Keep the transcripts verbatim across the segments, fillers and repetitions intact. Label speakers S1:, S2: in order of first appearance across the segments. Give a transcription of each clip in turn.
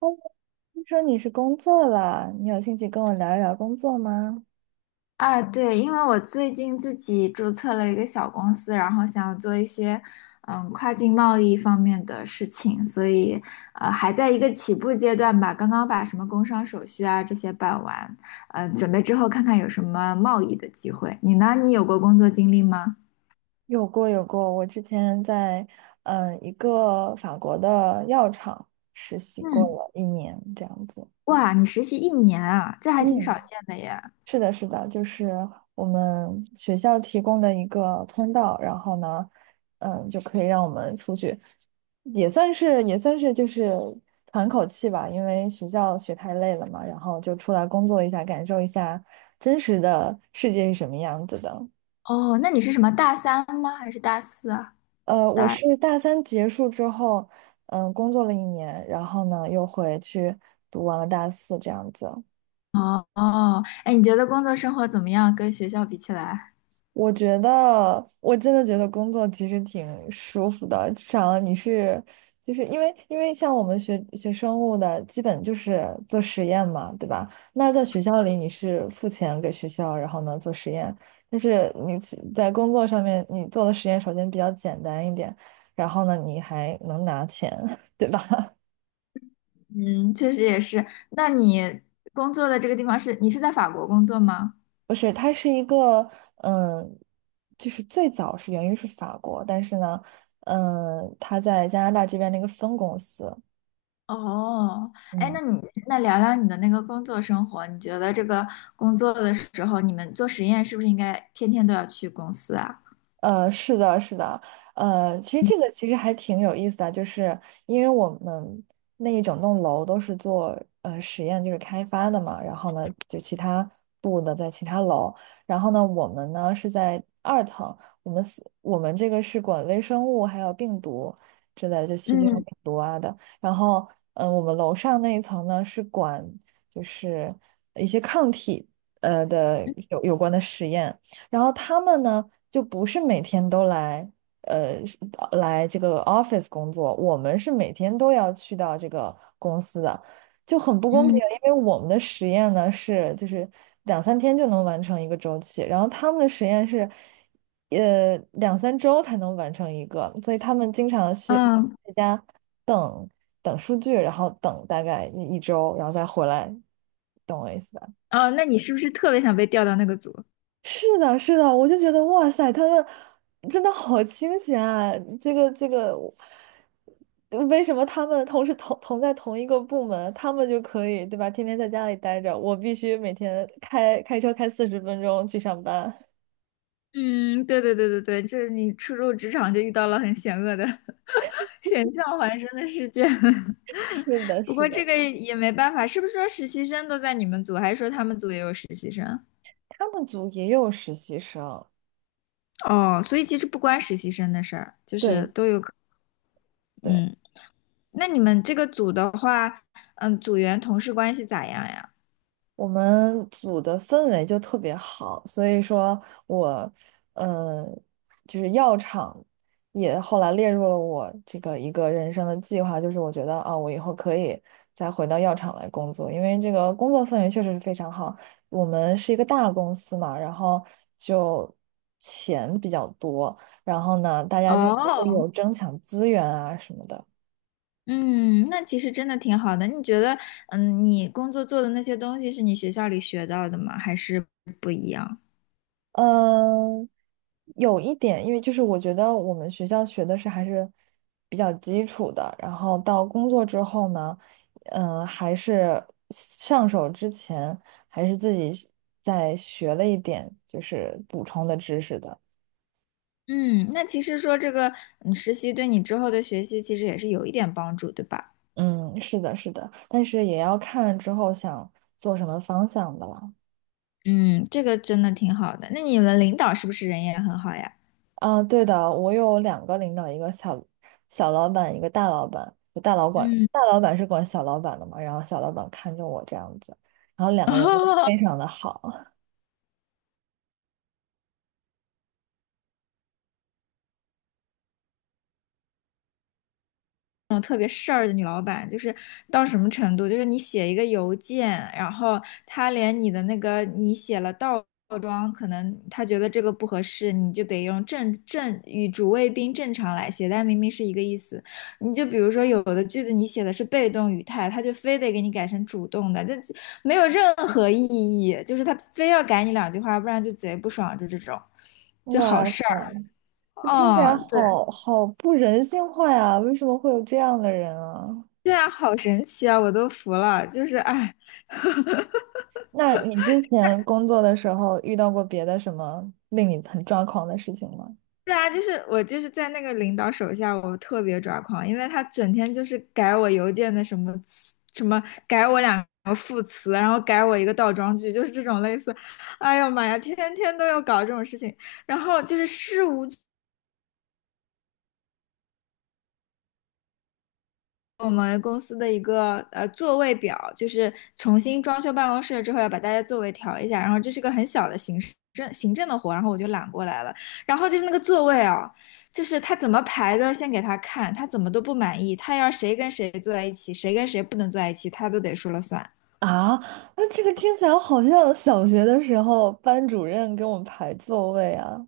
S1: 哦，听说你是工作了，你有兴趣跟我聊一聊工作吗？
S2: 啊，对，因为我最近自己注册了一个小公司，然后想要做一些嗯跨境贸易方面的事情，所以呃还在一个起步阶段吧，刚刚把什么工商手续啊这些办完，嗯、准备之后看看有什么贸易的机会。你呢？你有过工作经历吗？
S1: 有过有过，我之前在嗯一个法国的药厂实习过
S2: 嗯，
S1: 了一年，这样子。
S2: 哇，你实习一年啊，这还挺少
S1: 嗯，
S2: 见的耶。
S1: 是的，是的，就是我们学校提供的一个通道，然后呢，嗯，就可以让我们出去，也算是也算是就是喘口气吧，因为学校学太累了嘛，然后就出来工作一下，感受一下真实的世界是什么样子的。
S2: 哦，那你是什么大三吗？还是大四啊？
S1: 呃，我
S2: 大
S1: 是大三结束之后，嗯，工作了一年，然后呢又回去读完了大四这样子。
S2: 哦哦，哎，你觉得工作生活怎么样？跟学校比起来？
S1: 我觉得，我真的觉得工作其实挺舒服的，至少你是，就是因为因为像我们学学生物的，基本就是做实验嘛，对吧？那在学校里你是付钱给学校，然后呢做实验，但是你其在工作上面你做的实验首先比较简单一点，然后呢你还能拿钱，对吧？
S2: 嗯，确实也是。那你工作的这个地方是，你是在法国工作吗？
S1: 不是，它是一个，嗯，就是最早是源于是法国，但是呢，嗯，它在加拿大这边的一个分公司，
S2: 哦，哎，
S1: 嗯。
S2: 那你那聊聊你的那个工作生活，你觉得这个工作的时候，你们做实验是不是应该天天都要去公司啊？
S1: 呃，是的，是的，呃，其实这个其实还挺有意思的，就是因为我们那一整栋楼都是做呃实验，就是开发的嘛，然后呢，就其他部的在其他楼，然后呢，我们呢是在二层，我们四我们这个是管微生物还有病毒之类的，就细菌和
S2: 嗯
S1: 病毒啊的，然后嗯、呃我们楼上那一层呢是管就是一些抗体呃的有有关的实验。然后他们呢，就不是每天都来，呃，是呃来这个 office 工作，我们是每天都要去到这个公司的，就很不公平，
S2: 嗯
S1: 因为我们的实验呢是就是两三天就能完成一个周期，然后他们的实验是，呃，两三周才能完成一个，所以他们经常去
S2: 嗯，
S1: 在家等等数据，然后等大概一一周，然后再回来，懂我意思吧？
S2: 哦，那你是不是特别想被调到那个组？
S1: 是的，是的，我就觉得哇塞，他们真的好清闲啊！这个这个，嗯为什么他们同时同同在同一个部门，他们就可以，对吧？天天在家里待着，我必须每天开开车开四十分钟去上班。
S2: 嗯，对对对对对，这你初入职场就遇到了很险恶的、险象环生的事件。
S1: 是 的，
S2: 不
S1: 是
S2: 过这
S1: 的，
S2: 个也没办法，是不是说实习生都在你们组，还是说他们组也有实习生？
S1: 他们组也有实习生，
S2: 哦，所以其实不关实习生的事儿，就是
S1: 对
S2: 都有可。
S1: 对。
S2: 嗯，那你们这个组的话，嗯，组员同事关系咋样呀？
S1: 我们组的氛围就特别好，所以说我，呃，就是药厂也后来列入了我这个一个人生的计划，就是我觉得啊，我以后可以再回到药厂来工作，因为这个工作氛围确实是非常好。我们是一个大公司嘛，然后就钱比较多，然后呢，大家就不会
S2: 哦，
S1: 有争抢资源啊什么的。
S2: 嗯，那其实真的挺好的。你觉得，嗯，你工作做的那些东西是你学校里学到的吗？还是不一样？
S1: 嗯，有一点，因为就是我觉得我们学校学的是还是比较基础的，然后到工作之后呢，嗯，还是上手之前还是自己再学了一点，就是补充的知识的。
S2: 嗯，那其实说这个嗯实习对你之后的学习其实也是有一点帮助，对吧？
S1: 嗯，是的，是的，但是也要看之后想做什么方向的了。
S2: 嗯，这个真的挺好的。那你们领导是不是人也很好呀？
S1: 啊，对的，我有两个领导，一个小小老板，一个大老板。就大老管
S2: 嗯，
S1: 大老板是管小老板的嘛，然后小老板看着我这样子，然后两个人都非 常的好。
S2: 个事儿的女老板，就是到什么程度？就是你写一个邮件，然后她连你的那个你写了倒装，可能她觉得这个不合适，你就得用正正与主谓宾正常来写，但明明是一个意思。你就比如说有的句子你写的是被动语态，她就非得给你改成主动的，就没有任何意义，就是她非要改你两句话，不然就贼不爽，就这种，就好
S1: 哇塞，
S2: 事儿。
S1: 这听起来
S2: 哦，对。
S1: 好好不人性化呀！为什么会有这样的人啊？
S2: 对啊，好神奇啊，我都服了。就是哎，
S1: 那你之前工作的时候遇到过别的什么令你很抓狂的事情吗？
S2: 对啊，就是我就是在那个领导手下，我特别抓狂，因为他整天就是改我邮件的什么词什么，改我两个副词，然后改我一个倒装句，就是这种类似。哎呦妈呀，天天都要搞这种事情，然后就是事无。我们公司的一个呃座位表，就是重新装修办公室之后要把大家座位调一下，然后这是个很小的行政行政的活，然后我就揽过来了。然后就是那个座位啊，就是他怎么排都要先给他看，他怎么都不满意，他要谁跟谁坐在一起，谁跟谁不能坐在一起，他都得说了算。
S1: 啊，那这个听起来好像小学的时候班主任给我们排座位啊！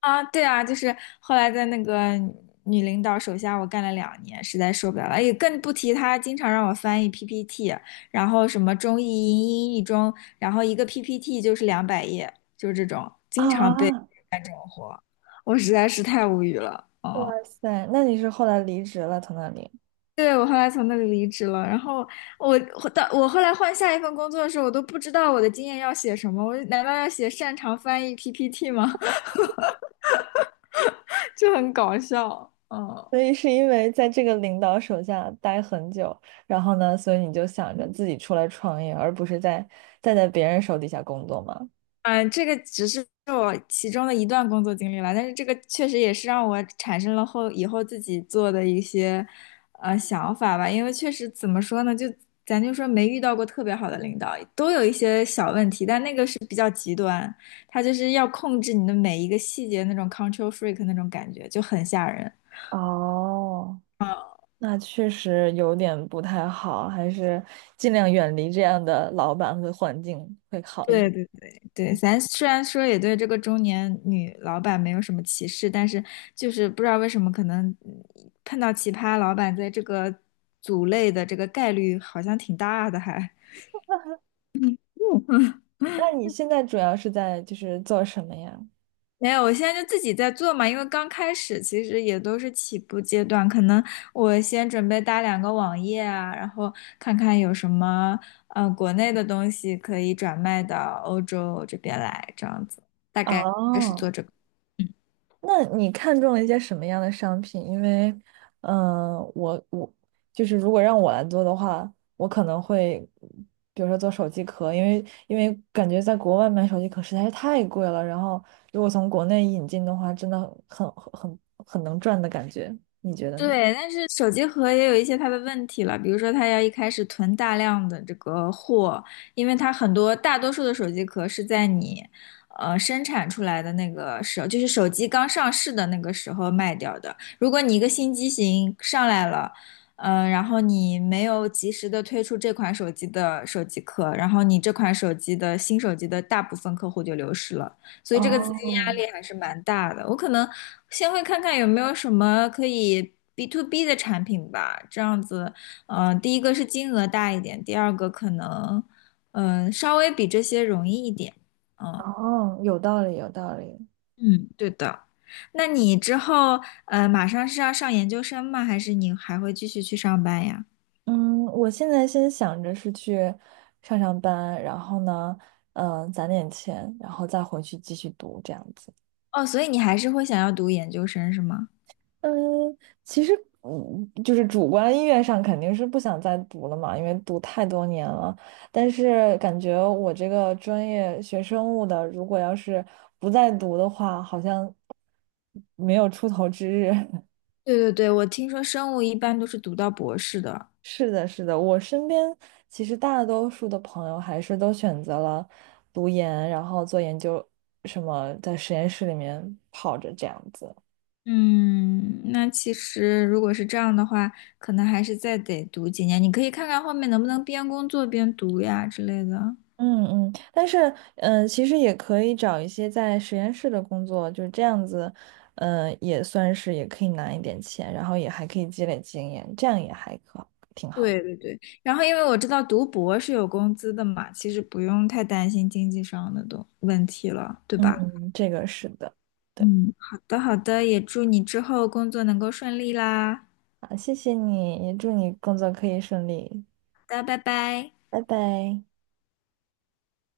S2: 啊，对啊，就是后来在那个女领导手下，我干了两年，实在受不了了。也更不提她经常让我翻译 P P T，然后什么中译英、英译中，然后一个 P P T 就是两百页，就是这种，经常被，
S1: 啊。
S2: 我实在是太无语了。
S1: 哇
S2: 哦，
S1: 塞，那你是后来离职了从那里？
S2: 对，我后来从那里离职了，然后我我到我后来换下一份工作的时候，我都不知道我的经验要写什么，我难道要写擅长翻译 P P T 吗？就很搞笑。嗯，
S1: 所以是因为在这个领导手下待很久，然后呢，所以你就想着自己出来创业，而不是在再在别人手底下工作吗？
S2: 嗯，这个只是我其中的一段工作经历了，但是这个确实也是让我产生了后以后自己做的一些呃想法吧。因为确实怎么说呢，就咱就说没遇到过特别好的领导，都有一些小问题，但那个是比较极端，他就是要控制你的每一个细节，那种 control freak 那种感觉就很吓人。
S1: 哦，那确实有点不太好，还是尽量远离这样的老板和环境会好一点。
S2: 对对对对，咱虽然说也对这个中年女老板没有什么歧视，但是就是不知道为什么，可能嗯碰到奇葩老板在这个组类的这个概率好像挺大的还。
S1: 那你现在主要是在就是做什么呀？
S2: 没有，我现在就自己在做嘛，因为刚开始其实也都是起步阶段，可能我先准备搭两个网页啊，然后看看有什么呃国内的东西可以转卖到欧洲这边来，这样子大概是做
S1: 哦，
S2: 这个。
S1: 那你看中了一些什么样的商品？因为，嗯、我我就是如果让我来做的话，我可能会，比如说做手机壳，因为因为感觉在国外买手机壳实在是太贵了，然后如果从国内引进的话，真的很很很很能赚的感觉，你觉得呢？
S2: 对，但是手机壳也有一些它的问题了，比如说它要一开始囤大量的这个货，因为它很多大多数的手机壳是在你呃生产出来的那个时候，就是手机刚上市的那个时候卖掉的。如果你一个新机型上来了，呃，然后你没有及时的推出这款手机的手机壳，然后你这款手机的新手机的大部分客户就流失了。所以这个资金压
S1: 哦，
S2: 力还是蛮大的。我可能先会看看有没有什么可以 B to B 的产品吧，这样子，嗯、第一个是金额大一点，第二个可能，嗯、稍微比这些容易一点。嗯
S1: 哦，有道理，有道理。
S2: 嗯，对的。那你之后，呃，马上是要上研究生吗？还是你还会继续去上班呀？
S1: 嗯，我现在先想着是去上上班，然后呢，嗯、攒点钱，然后再回去继续读这样子。
S2: 哦，所以你还是会想要读研究生是吗？
S1: 嗯，其实，嗯，就是主观意愿上肯定是不想再读了嘛，因为读太多年了。但是感觉我这个专业学生物的，如果要是不再读的话，好像没有出头之日。
S2: 对对对，我听说生物一般都是读到博士的。
S1: 是的，是的，我身边其实大多数的朋友还是都选择了读研，然后做研究，什么在实验室里面泡着这样子。
S2: 嗯，那其实如果是这样的话，可能还是再得读几年。你可以看看后面能不能边工作边读呀之类的。
S1: 嗯嗯，但是嗯、呃其实也可以找一些在实验室的工作，就是这样子，嗯，也算是也可以拿一点钱，然后也还可以积累经验，这样也还可挺好的。
S2: 对对对，然后因为我知道读博是有工资的嘛，其实不用太担心经济上的东问题了，对吧？
S1: 嗯，这个是的，对，
S2: 嗯，好的好的，也祝你之后工作能够顺利啦。
S1: 好，谢谢你，也祝你工作可以顺利，
S2: 好的，拜拜。
S1: 拜拜。